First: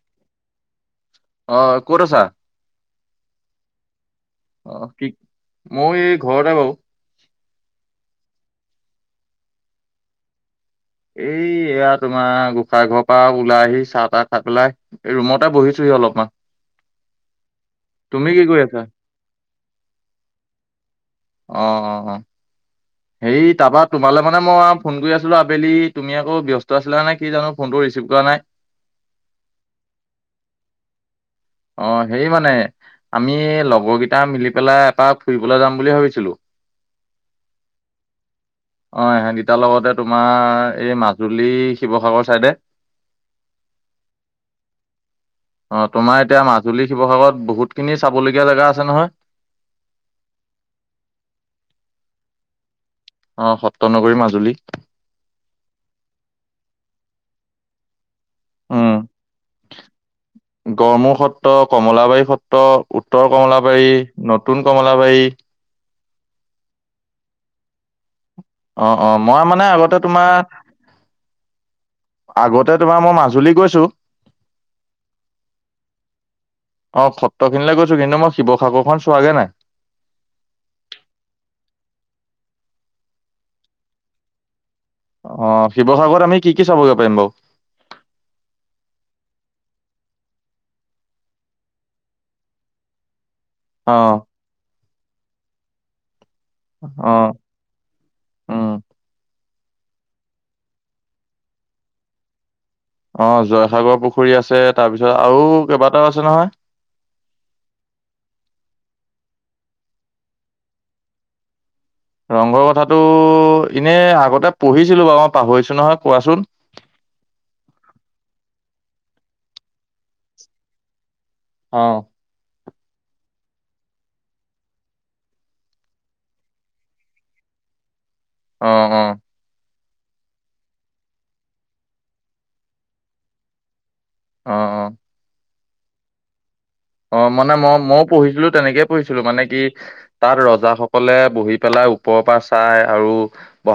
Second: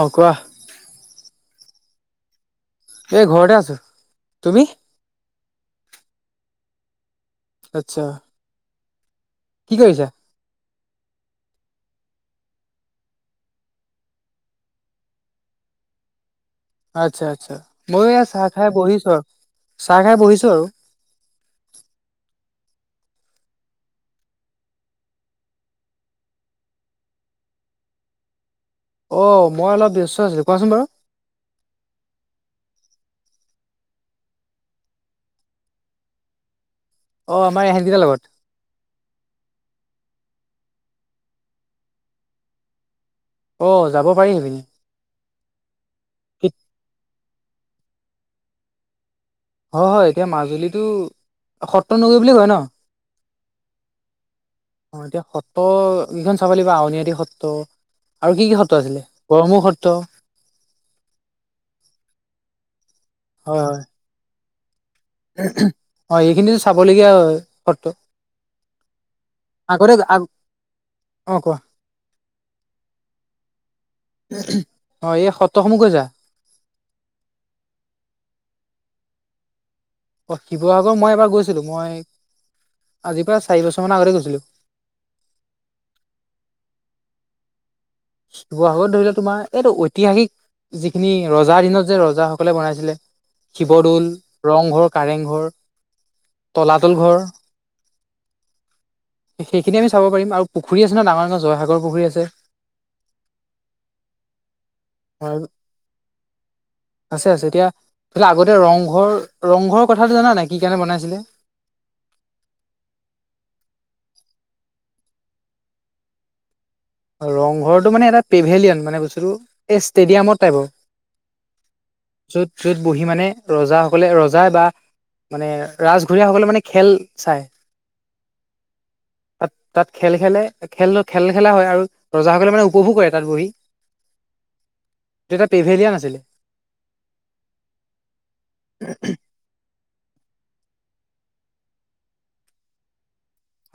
অ কোৱা। অ ক'ত আছা? এই ঘৰতে আছো তুমি? অ কি মই এই ঘৰতে বাও। আচ্ছা। কি কৰিছা। এই এয়া তোমাৰ গোসাঁই ঘৰৰ পৰা ওলাই আহি চাহ -তাহ খাই পেলাই। ৰুমতে বহি ছোহি অলপমান। আচ্ছা আচ্ছা ময়ো এয়া তুমি কি চাহ কৰি খাই আছা বহিছো, চাহ খাই বহিছো আৰু। অ অ অ। হেৰি তাপা তোমালৈ মানে মই ফোন কৰি আছিলোঁ আবেলি তুমি আকৌ ব্যস্ত আছিলা নে কি জানো ফোনটো ৰিচিভ কৰা নাই। [inaudible] অ'! মই অলপ ব্যস্ত আছিলোঁ। কোৱাচোন বাৰু? অ'! হেৰি মানে, আমি, লগৰকেইটা মিলি পেলাই, এপাক ফুৰিবলৈ যাম বুলি, ভাবিছিলোঁ। অ'! আমাৰ, এহেঁতকেইটা লগত। অ'! এহেঁত কেইটাৰ লগতে, তোমাৰ, এই মাজুলী, শিৱসাগৰ চাইডে। অ'! যাব পাৰিম। অ'! তোমাৰ এতিয়া, মাজুলী, শিৱসাগৰত বহুতখিনি, চাবলগীয়া জেগা আছে, নহয়? হয়, হয়। এতিয়া, মাজুলীটো, সত্ৰ নগৰী বুলি, কয় ন'? অ'! সত্ৰ নগৰী, মাজুলী। অ'! এতিয়া, সত্ৰ কেইখন চাব লাগিব, আউনীআটী সত্ৰ। আৰু কি কি সত্ৰ উম আছিলে? গড়মূৰ সত্ৰ। গড়মূৰ সত্ৰ, কমলাবাৰী সত্ৰ, উত্তৰ হয় কমলাবাৰী, নতুন কমলাবাৰী। হয়! এইখিনিতো, চাবলগীয়া সত্ৰ। অ' অ'! মই মানে, আগতে তোমাৰ অ কোৱা আগতে, তোমাৰ মই, মাজুলী গৈছোঁ। অ এই সত্ৰসমূহ গৈছা অ'! সত্ৰ খিনিলৈ গৈছোঁ। কিন্তু, মই শিৱসাগৰখন চোৱাগে নাই। অ'! শিৱসাগৰ মই, এবাৰ গৈছিলোঁ। মই, আজিৰ পৰা, চাৰি বছৰ মানৰ আগতে, গৈছিলোঁ। অ'! শিৱসাগৰত আমি, কি কি চাবগৈ, পাৰিম বাৰু? শিৱসাগৰত ধৰি লোৱা, তোমাৰ এইটো, ঐতিহাসিক যিখিনি, ৰজাৰ দিনত যে, ৰজাসকলে বনাইছিলে। অ শিৱদৌল, ৰংঘৰ, কাৰেংঘৰ, তলাতল অ ঘৰ। উম সেইখিনি, আমি চাব পাৰিম আৰু। পুখুৰী আছে ন', ডাঙৰ -ডাঙৰ জয়সাগৰ পুখুৰী আছে। অ'! জয়সাগৰ পুখুৰী আছে। তাৰপিছত, আৰু কেইবাটাও আছে, নহয়। আছে, আছে। এতিয়া, আগতে ৰংঘৰ, ৰংঘৰৰ কথাটো, জানা নাই? কি কাৰণে, বনাইছিলে? ৰংঘৰ কথাটো, এনে আগতে, পঢ়িছিলো বাৰু। মই, পাহৰিছোঁ নহয়। কোৱাচোন? ৰংঘৰটো মানে, এটা পেভেলিয়ান। মানে, বস্তুটো এই, ষ্টেডিয়ামৰ টাইপৰ। অ'! য'ত, য'ত বহি মানে, ৰজাসকলে, ৰজা বা মানে, ৰাজঘৰীয়াসকলে মানে, খেল চায়। অ' অ'! তাত, তাত খেল, খেলে। খেল- খেল, খেলা হয় আৰু। ৰজাসকলে মানে, উপভোগ কৰে, তাত বহি। অ' অ'! তেতিয়া পেভেলিয়ান আছিলে। অ'! মানে মই, মইয়ো পঢ়িছিলোঁ, তেনেকেই পঢ়িছিলোঁ। মানে, কি? তাত, ৰজাসকলে বহি পেলাই, ওপৰৰ পৰা চাই আৰু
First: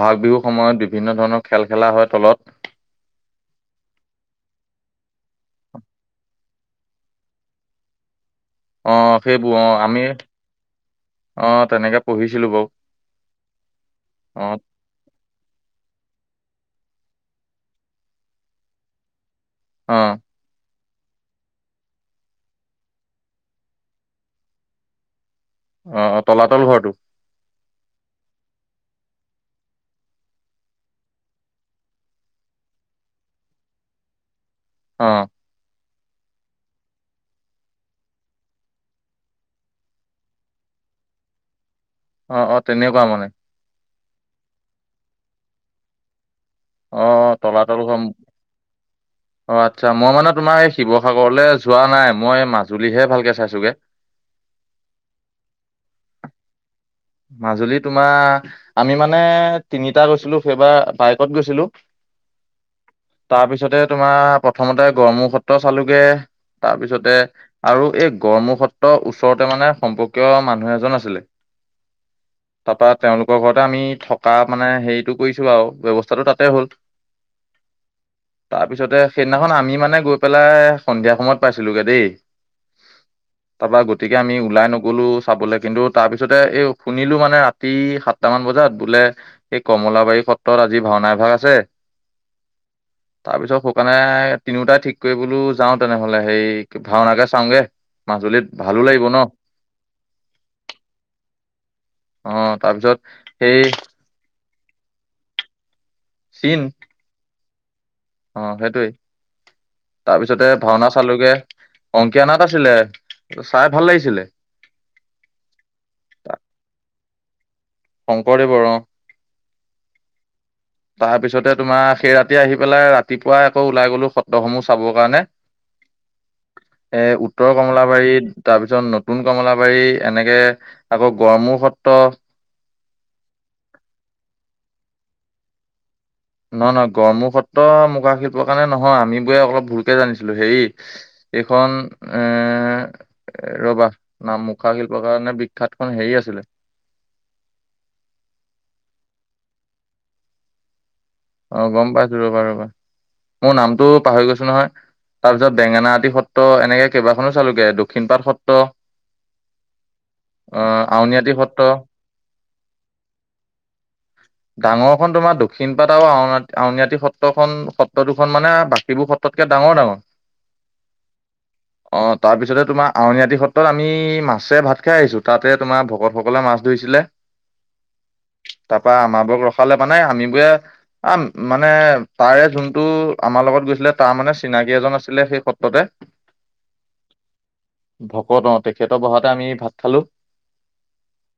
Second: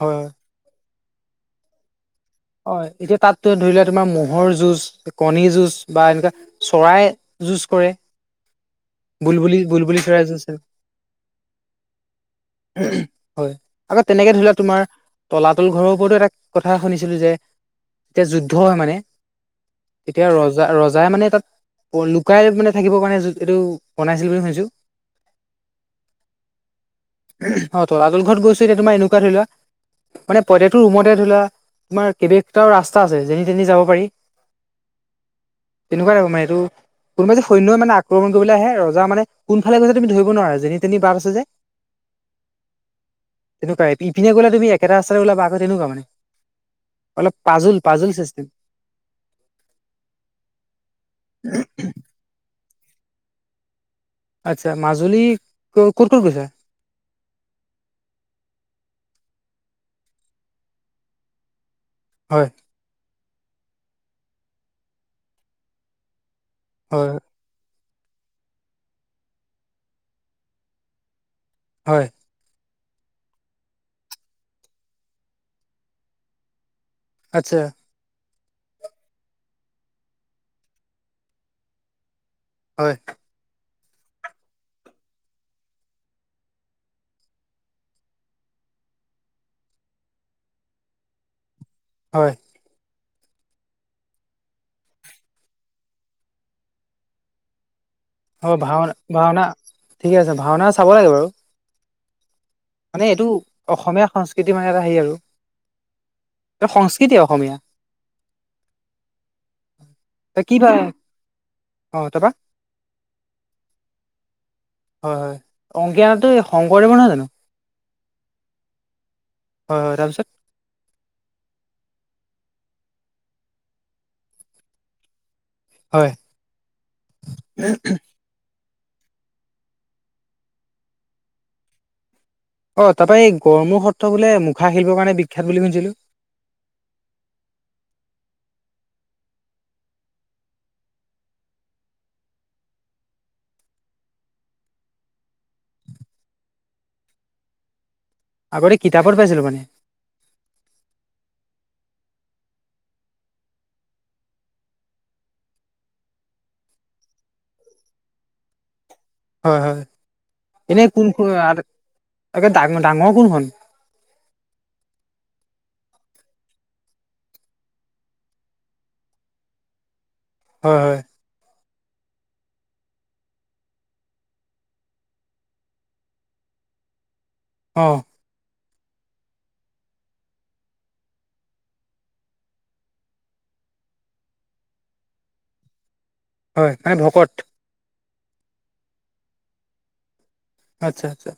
হয় হয়। বিহু। সময়ত, বিভিন্ন ধৰণৰ খেল, খেলা হয়, তলত। হয়! এতিয়া তাততো, ধৰি লোৱা তোমাৰ, ম'হৰ যুঁজ, কণী যুঁজ বা এনেকোৱা, চৰাই যুঁজ কৰে, অ সেইবোৰ অ বুলবুলি-বুলবুলি আমি চৰাই যুঁজ কৰে। অ তেনেকে পঢ়িছিলো বাৰু ওহোঁ! হয়। আকৌ, তেনেকে অ ধৰি লোৱা, তোমাৰ তলাতল ঘৰৰ ওপৰতো, এটা কথা শুনিছিলোঁ যে, এতিয়া, যুদ্ধ হয় মানে। অ তেতিয়া, ৰজ ৰজা, ৰজাই মানে, তাত লুকাই মানে, থাকিবৰ কাৰণে, এইটো বনাইছিল, বুলি শুনিছোঁ। অ' অ'! তলাতল ঘৰটো? [unintelligible] অ'! তলাতল ঘৰত গৈছোঁ। এতিয়া, তোমাৰ এনেকুৱা, ধৰিলোৱা মানে, প্ৰত্যেকটো ৰুমতে ধৰিলোৱা, তোমাৰ, কেইবাটাও ৰাস্তা আছে। যেনি- তেনি যাব পাৰি। অ'! তেনেকোৱা [unintelligible] এইটো। কোনোবাই যদি, সৈন্যই মানে, আক্ৰমণ কৰিবলৈ আহে, ৰজা মানে, কোনফালে গৈছে, তুমি ধৰিব নোৱাৰা। যেনি- তেনি বাট আছে, যে। অ' অ'! তেনেকোৱা মানে। তেনেকুৱাই। ইপিনে গলে তুমি একেটা ৰাস্তাতে ওলাবা আকৌ, তেনেকুৱা মানে। অ' অলপ পাজোল তলাতল ঘম। পাজোল চিষ্টেম অ' আচ্ছা। মই মানে তোমাৰ এই শিৱসাগৰলৈ যোৱা নাই, মই মাজুলীহে ভালকে চাইছোঁগে। আচ্ছা, মাজুলী ক- ক'ত - ক'ত গৈছা? মাজুলী তোমাৰ আমি মানে তিনিটা গৈছিলোঁ, সেইবাৰ বাইকত গৈছিলোঁ। হয়। তাৰপিছতে তোমাৰ প্ৰথমতে গড়মূৰ সত্ৰ চালোগে, তাৰপিছতে হয় আৰু এই গড়মূৰ সত্ৰৰ ওচৰতে মানে সম্পৰ্কীয় মানুহ এজন আছিলে। হয়। তাৰপৰা তেওঁলোকৰ ঘৰতে আমি থকা মানে হেৰিটো কৰিছোঁ আৰু, ব্যৱস্থাটো তাতে হ'ল। আচ্ছা। তাৰপিছতে সেইদিনাখন আমি মানে গৈ পেলাই সন্ধিয়া সময়ত পাইছিলোগে দেই। হয়। তাৰপৰা গতিকে আমি ওলাই নগলো চাবলে। কিন্তু তাৰপিছতে এই শুনিলোঁ মানে ৰাতি সাতটা মান বজাত, বোলে এই কমলাবাৰী সত্ৰত আজি ভাওনা এভাগ আছে। হয়। [unintelligible] তাৰপিছত শুকানে তিনিওটাই ঠিক কৰি বোলো যাওঁ তেনেহলে, সেই কি- ভাওনাকে চাওঁগে। মাজুলীত ভালো লাগিব ন'। ঠিক আছে। ভাওনা চাব লাগে বাৰু। অ' তাৰ পিছত মানে এইটো অসমীয়া সংস্ কৃতি মানে এটা হেৰি আৰু। চীন এ সংস্কৃতি অসমীয়া। অ' সেইটোৱে। তই তাৰপিছতে কি ভা ভাওনা চালোঁগে। অ অংকীয়া তাৰপা নাট আছিলে। চাই ভাল লাগিছিলে। হয় - হয়। অংকীয়াটো এই শংকৰদেৱৰ নহয় জানো? শংকৰদেৱৰ অ'। হয় - হয়, তাৰপিছত? তাৰপিছতে তোমাৰ সেই ৰাতি আহি পেলাই ৰাতিপুৱাই আকৌ ওলাই গ'লো সত্ৰসমূহ চাবৰ কাৰণে। হয় এ উত্তৰ কমলাবাৰীত তাৰপিছত নতুন কমলাবাৰী, এনেকে আকৌ গড়মূৰ সত্ৰ অ' তাৰপৰা এই গড়মূৰ সত্ৰ বোলে মুখা শিল্পৰ কাৰণে বিখ্যাত বুলি শুনিছিলোঁ। নহয় - নহয়, গড়মূৰ সত্ৰ মুখা শিল্পৰ কাৰণে নহয়। আমিবোৰে অলপ ভুলকে জানিছিলো, হেৰি এইখন এ এ ৰবা, না মুখা শিল্পৰ কাৰণে বিখ্যাতখন হেৰি আছিলে আগতে কিতাপত পাইছিলোঁ মানে। অ' গম পাইছোঁ, ৰবা - ৰবা। মোৰ নামটো পাহৰি গৈছোঁ নহয়। তাৰপিছত বেঙেনাআতি সত্ৰ, এনেকে কেইবাখনো চালোগে, দক্ষিণপাট সত্ৰ। হয় - হয়। আহ এনেই আউনীআটী কোনখন- সত্ৰ অ'- একে ডাঙ- ডাঙৰ কোনখন? ডাঙৰখন তোমাৰ দক্ষিণ পাট আৰু আউন- আউনআটী সত্ৰখন- সত্ৰ দুখন মানে বাকীবোৰ সত্ৰতকে ডাঙৰ - ডাঙৰ। হয় - হয়। অ' তাৰপিছতে তোমাৰ আউনীআট সত্ৰত আমি মাছে ভাত খাই আহিছোঁ। তাতে তোমাৰ ভকতসকলে মাছ ধৰিছিলে। অ'। তাৰপা আমাক বৰ ৰখালে মানে আমিবোৰে আ- মানে তাৰে যোনটো আমাৰ লগত গৈছিলে, তাৰ মানে চিনাকি এজন আছিলে সেই সত্ৰতে। [inaudible] হয়, তাই ভকত ভকত অহ, তেখেতৰ বহাতে আমি ভাত খালোঁ। আচ্ছা আচ্ছা,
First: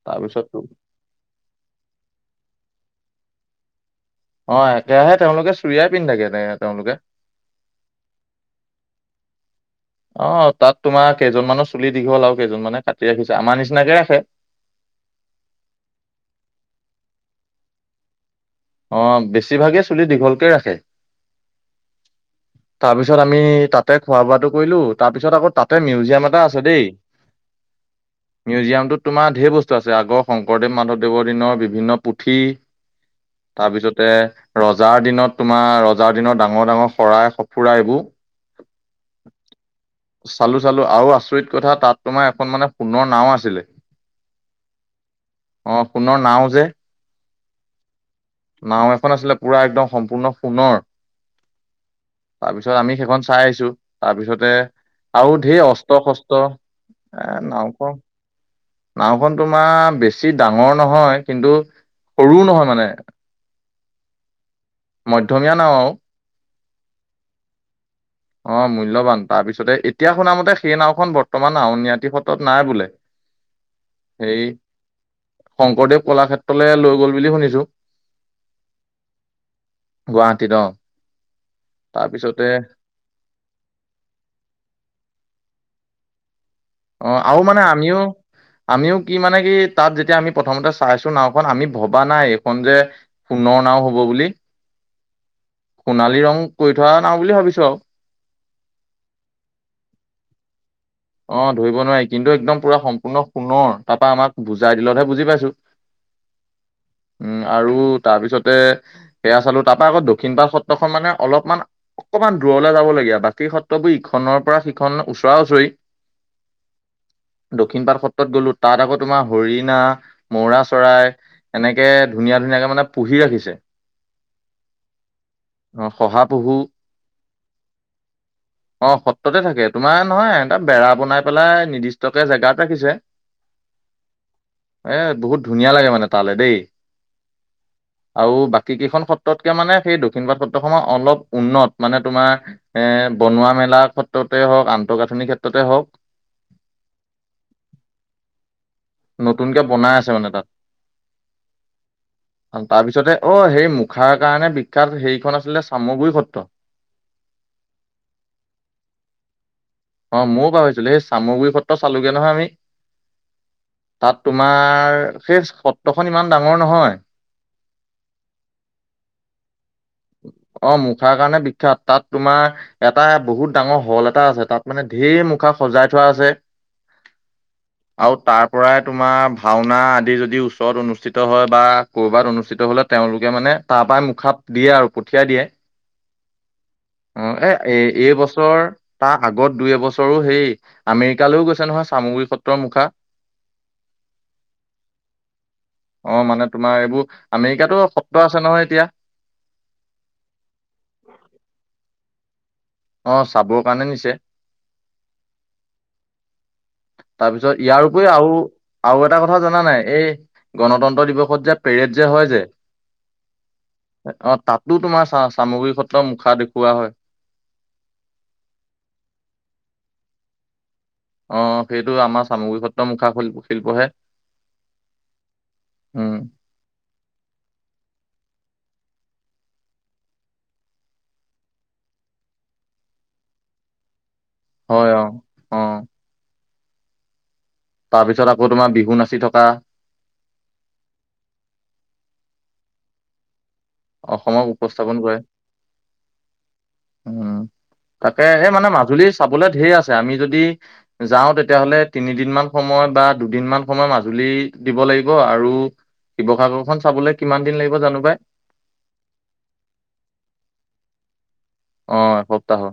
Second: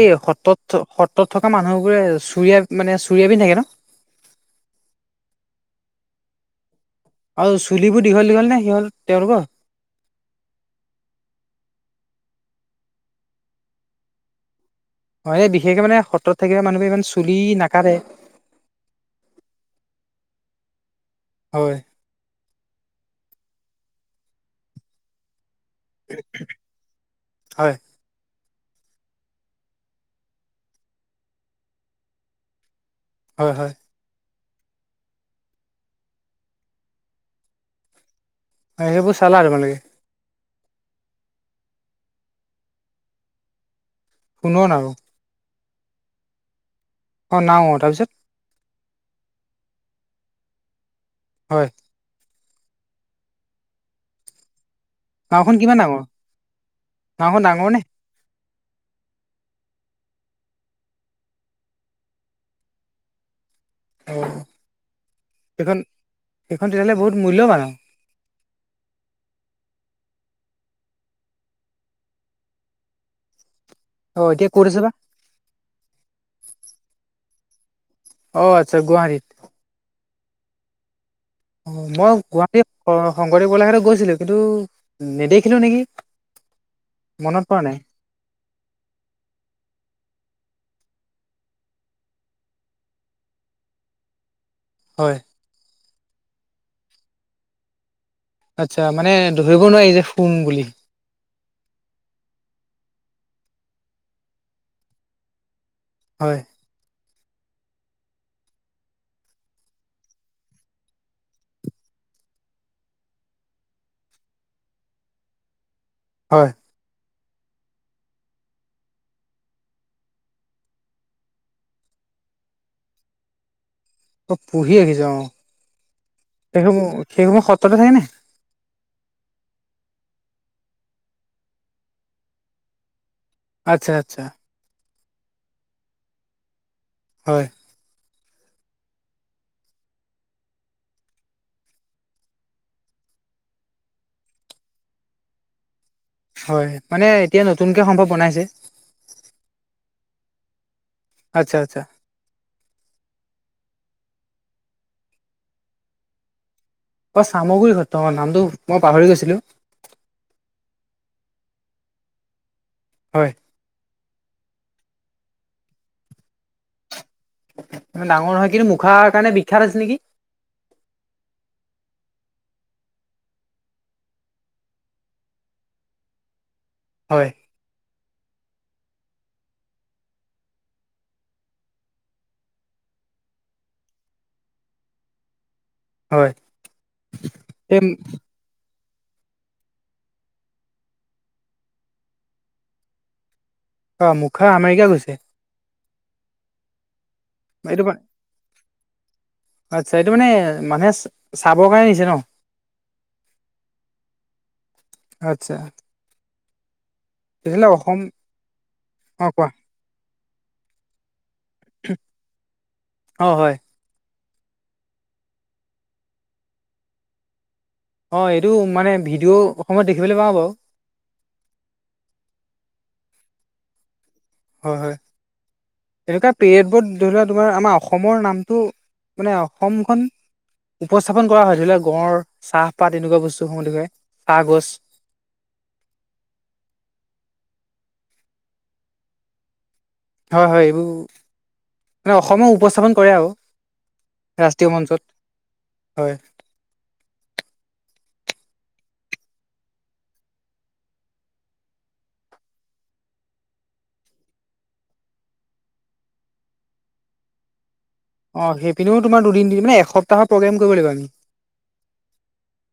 এই সত্ৰত থ সত্ৰত থকা মানুহবোৰে চুৰিয়া মানে চুৰিয়া পিন্ধি থাকে নহ। অহ, একেৰাহে তেওঁলোকে চুৰিয়াই পিন্ধ থাকে, তেওঁলোকে আৰু চুলিবোৰ দীঘল দীঘল নে সিহঁত তেওঁলোকৰ অহ তাত তোমাৰ কেইজনমানৰ চুলি দীঘল আৰু কেইজন মানে কাটি ৰাখিছে, আমাৰ নিচিনাকে ৰাখে। হয়, এই বিশেষকে মানে সত্ৰত থাকিলে মানুহে ইমান চুলি নাকাতে অহ, বেছিভাগে চুলি দীঘলকে ৰাখে। হয়। তাৰ পিছত আমি তাতে খোৱা বোৱাটো কৰিলো। তাৰ পিছত আকৌ তাত তাত মিউজিয়াম এটা আছে দেই হয় মিউজিয়ামটোত তোমাৰ ঢেৰ বস্তু আছে, আগৰ শংকৰদেৱ মাধৱদেৱৰ দিনৰ বিভিন্ন পুথি হয় হয় তাৰপিছতে ৰজাৰ দিনত তোমাৰ ৰজাৰ দিনত ডাঙৰ ডাঙৰ শৰাই সঁফুৰা এইবোৰ সেইবোৰ চালা, তোমালোকে চালোঁ চালোঁ আৰু আচৰিত কথা, তাত তোমাৰ এখন মানে সোণৰ নাও আছিলে। শুনোৱা না অহ সোণৰ নাও যে অহ নাও তাৰপিছত নাও এখন আছিলে, পুৰা একদম সম্পূৰ্ণ সোণৰ হয়। তাৰপিছত আমি সেইখন চাই আহিছোঁ। তাৰপিছতে আৰু নাওখন ঢেৰ কিমান ডাঙৰ অস্ত্ৰ শস্ত, নাওখন ডাঙৰ নাও নে খন নাওখন তোমাৰ বেছি ডাঙৰ নহয়। কিন্তু সৰুও নহয় মানে অহ মধ্যমীয়া নাও আৰু সেইখন তেতিয়াহলে বহুত মূল্যৱান আৰু অ মূল্যবান, তাৰপিছতে এতিয়া শুনামতে সেই নাওখন বৰ্তমান আউনিআটী সত্ৰত নাই বোলে। [inaudible] অহ, সেই এতিয়া কত আছে বা শংকৰদেৱ কলাক্ষেত্ৰলৈ লৈ গ'ল বুলি শুনিছোঁ। অহ, আচ্ছা গুৱাহাটীত গুৱাহাটীত অহ মই গুৱাহাটী শংকৰদেৱ গোলাঘাটত গৈছিলো, কিন্তু নেদেখিলো নেকি অহ আৰু মনত পৰা মানে নাই আমিও আমিও কি মানে কি তাত যেতিয়া আমি প্ৰথমতে চাইছো নাওখন আমি ভবা নাই এইখন যে সোণৰ নাও হব বুলি হয়। সোণালী ৰং কৰি থোৱা নাও বুলি ভাবিছোঁ, আৰু আচ্ছা, মানে ধৰিব নোৱাৰি যে সোণ বুলি অ, ধৰিব নোৱাৰি কিন্তু একদম পুৰা সম্পূৰ্ণ সোণৰ তাৰ পৰা আমাক বুজাই দিলতহে বুজি পাইছো। হয়। উম, আৰু তাৰপিছতে সেয়া চালো, তাৰ পৰা আকৌ দক্ষিণ পাৰ সত্ৰখন মানে অলপমান অকমান দূৰলৈ যাবলগীয়া বাকী সত্ৰবোৰ ইখনৰ পৰা সিখন ওচৰা - ওচৰি। হয়। দক্ষিণ পাট সত্ৰত গলো তাত আকৌ তোমাৰ হৰিণা, মৌৰা চৰাই এনেকে ধুনীয়া - ধুনীয়াকে মানে পুহি ৰাখিছে। অ, পুহি ৰাখিছ অহ, অ শহা পহু সেইসমূহ - সেইসমূহ সত্ৰতে থাক নে? অহ, সত্ৰতে থাকে। তোমাৰ নহয় এটা বেৰা বনাই পেলাই নিৰ্দিষ্টকে জেগাত ৰাখিছে। আচ্ছা - আচ্ছা। এ বহুত ধুনীয়া লাগে মানে তালে দেই। হয়। [inaudible] আৰু বাকী কেইখন সত্ৰতকে মানে সেই দক্ষিণ পাৰত সত্ৰসমহ অলপ উন্নত মানে তোমাৰ এ বনোৱা মেলা ক্ষেত্ৰতে হওক আন্ত গাঁথনিৰ ক্ষেত্ৰতে হওক। হয় মানে এতিয়া নতুনকে সম্ভৱ বনাইছে। নতুনকে বনাই আছে মানে তাত। আচ্ছা - আচ্ছা। তাৰপিছতে অ, সেই মুখাৰ কাৰণে বিখ্যাত হেৰিখন আছিলে চামগুৰি সত্ৰ। অ, চামগুৰি সত্ৰ অ, নামটো মই পাহৰি গৈছিলো। অ, ময়ো পাহৰিছিলো সেই চামগুৰি সত্ৰ চালোগে নহয় আমি। হয়। তাত তোমাৰ সেই সত্ৰখন ইমান ডাঙৰ নহয়। ডাঙৰ নহয় কিন্তু মুখাৰ কাৰণে বিখ্যাত আছে নেকি। অ, মুখাৰ কাৰণে বিখ্যাত তাত তোমাৰ এটা বহুত ডাঙৰ হল এটা আছে তাত। মানে ঢেৰ মুখা সজাই থোৱা আছে। হয়। [inaudible] আৰু তাৰ পৰাই তোমাৰ ভাওনা আদি যদি ওচৰত অনুষ্ঠিত হয় বা ক'বাত অনুষ্ঠিত হলে তেওঁলোকে মানে তাৰ পৰাই মুখাত দিয়ে আৰু পঠিয়াই দিয়ে। হয় অ, এ - এই বছৰ তাৰ আগত দুই এবছৰো হেই আমেৰিকালৈও গৈছে নহয় চামগৰি সত্ৰৰ মুখা। অ মুখা আমেৰিকা গৈছে। অ মানে তোমাৰ এইবোৰ আমেৰিকাতো এইটো সত্ৰ আছে নহয় এতিয়া। আচ্ছা, এইটো মানে মানুহে চাবৰ কাৰণে নিছে ন? অঁ চাবৰ কাৰণে নিছে। আচ্ছা। তাৰপিছত তেতিয়াহ'লে ইয়াৰ অসম উপৰি আৰু আৰু এটা অ কথা কোৱা জানা নাই এই গণতন্ত্ৰ দিৱসত যে পেৰেড যে হয় যে। অ, তাতো তোমাৰ চা - চামগুৰি সত্ৰৰ মুখা দেখুওৱা হয়। অ, এইটো মানে ভিডিঅ' অসমত দেখিবলে পাও বাৰু। অ, সেইটো আমাৰ চামগুৰি সত্ৰ মুখা শি শিল্পহে। হয় - হয় উম এনেকুৱাত পেয়েড বোত ধৰি লোৱা তোমাৰ আমাৰ অসমৰ নামটো মানে অসমখন উপস্থাপন কৰা হয় ধৰি লোৱা গঁড় চাহপাত তেনেকুৱা বস্তুসমূহৰে, চাহ গছ। অ। হয় অ তাৰপিছত আকৌ তোমাৰ বিহু নাচি থকা হয় হয় এইবোৰ মানে অসমো উপস্থাপন কৰে আৰু। অসমক ৰাষ্ট্ৰীয় উপস্থাপন মঞ্চত কৰে হয়। উম তাকে এ মানে মাজুলী চাবলে ধেৰ আছে, আমি যদি যাওঁ তেতিয়াহলে তিনিদিনমান সময় বা দুদিনমান সময় মাজুলী দিব লাগিব আৰু শিৱসাগৰখন চাবলে কিমান দিন লাগিব জানো পাই অঁ সেইপিনিও তোমাৰ দুদিন তিনি মানে এসপ্তাহৰ প্ৰগ্ৰেম কৰিব লাগিব আমি। অঁ এসপ্তাহৰ।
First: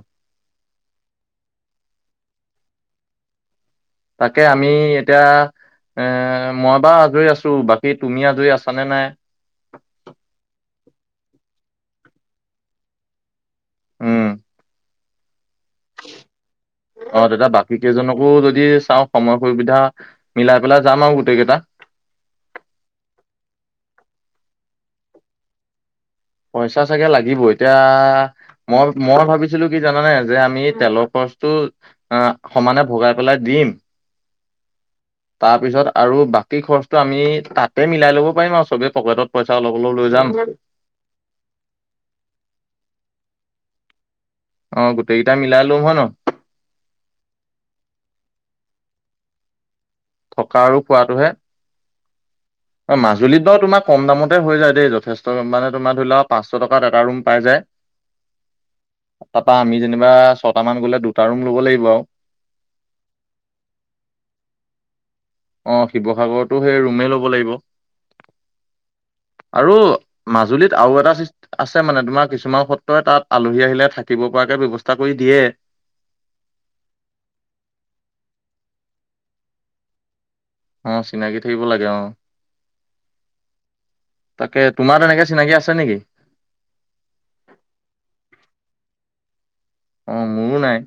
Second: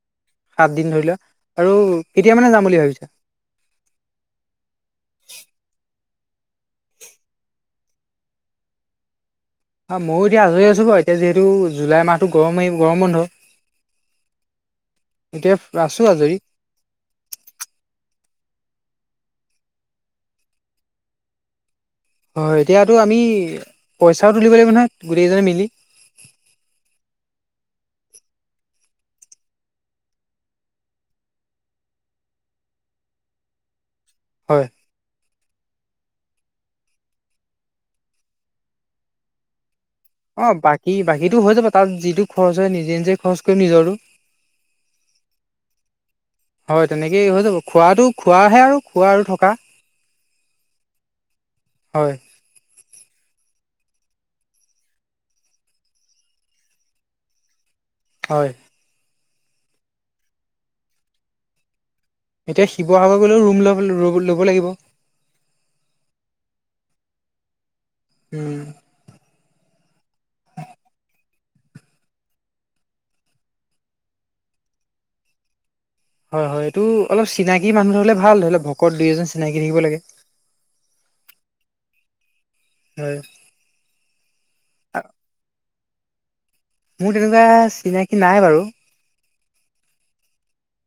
সাত দিন ধৰি লোৱা আৰু কেতিয়া মানে যাম বুলি ভাবিছা? তাকে আমি এতিয়া এ মই বাৰু আজৰি আছো বাক কি তুমি আজৰি আছা নে নাই? আ মইয়ো এতিয়া আজৰি আছো বাৰু এতিয়া যিহেতু জুলাই মাহতো গৰমেই গৰম বন্ধ। উম। এতিয়াপ আছো আজৰি। অ তেতিয়া বাকি কেইজনকো যদি চাওঁ সময় সুবিধা মিলাই পেলাই যাম আৰু গোটেই কেইটা। হয় এতিয়াতো আমি পইচাও তুলিব লাগিব নহয়, গোটেইকেইজনে মিলি। পইচা চাগে লাগিব, এতিয়া মই মই ভাবিছিলো কি জানানে যে' আমি তেলৰ খৰচটো অ সমানে ভগাই পেলাই দিম। হয়। তাৰ পিছত আৰু বাকি খৰচটো আমি তাতে মিলাই ল'ব পাৰিম আৰু চবে পকেটত পইচা অলপ অলপ লৈ যাম। ই বাকিতো হৈ যাব তাত' যিটো খৰচ হয় নিজে নিজে খৰচ কৰিম নিজৰটো। অ গোটেইকেইটা মিলাই লম হয় ন? হয় তেনেকেই হৈ যাব। খোৱাটো খোৱাহে আৰু খোৱা আৰু থকা। থকা আৰু খোৱাটোহে। হয়। অ মাজুলীত বাৰু তোমাৰ কম দামতে হৈ যায় দেই যথেষ্ট মানে' তোমাৰ ধৰি লোৱাক পাঁচশ টকাত এটা ৰুম পাই যায়। [inaudible] হয়। তাৰপা আমি যেনিবা ছটা মান গলে, দুটা ৰুম ল'ব লাগিব আৰু। এতিয়া শিৱসাগৰ গ'লেও ৰুম লব ল'ব লাগিব? অঁ শিৱসাগৰতো সেই ৰুমেই ল'ব লাগিব। উম। আৰু মাজুলীত আৰু এটা আছে মানে, তোমাৰ কিছুমান সত্ৰই তাত আলহী আহিলে থাকিব পৰাকে ব্যৱস্থা কৰি দিয়ে। হয়, হয়, এইটো অলপ চিনাকি মানুহ ধৰিলে ভাল, ধৰি লওক ভকত দুই এজন চিনাকি থাকিব লাগে। অ চিনাকি থাকিব লাগে অ'হ। হয়। তাকে, তোমাৰ তেনেকে চিনাকি আছে নেকি? মোৰ তেনেকুৱা চিনাকি নাই বাৰু। অ মোৰো নাই।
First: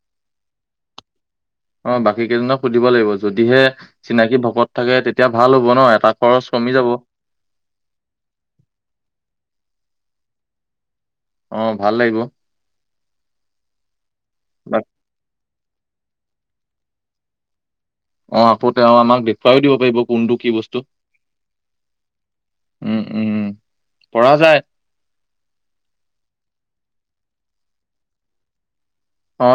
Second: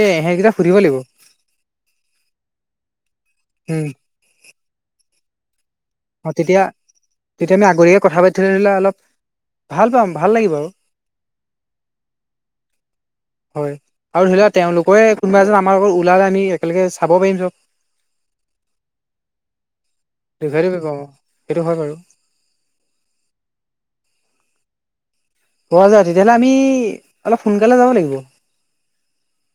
এ এসেটকেইটা সুধিব লাগিব। অ বাকি কেইজনক সুধিব লাগিব, যদিহে উম চিনাকি ভকত থাকে তেতিয়া ভাল হব ন এটা অঁ খৰচ তেতিয়া, কমি যাব তেতিয়া আমি আগতিয়াকে কথা পাতি থলে অলপ ভাল পাম, ভাল লাগিব আৰু। অঁ ভাল লাগিব। হয় আৰু ধৰিলোৱা তেওঁলোকৰে কোনোবা এজন আমাৰ লগত ওলালে আমি একেলগে চাব পাৰিম য়ক। অ আকৌ তেওঁ আমাক দেখুৱাইও দিব পাৰিব। কোনটো কি দেখোৱাই দিব বস্তু পাৰিব অঁহ, সেইটো হয় বাৰু। উম, উম, উম, পৰা যায়। পৰা যায়, তেতিয়াহ'লে আমি অলপ সোনকালে যাব লাগিব। অ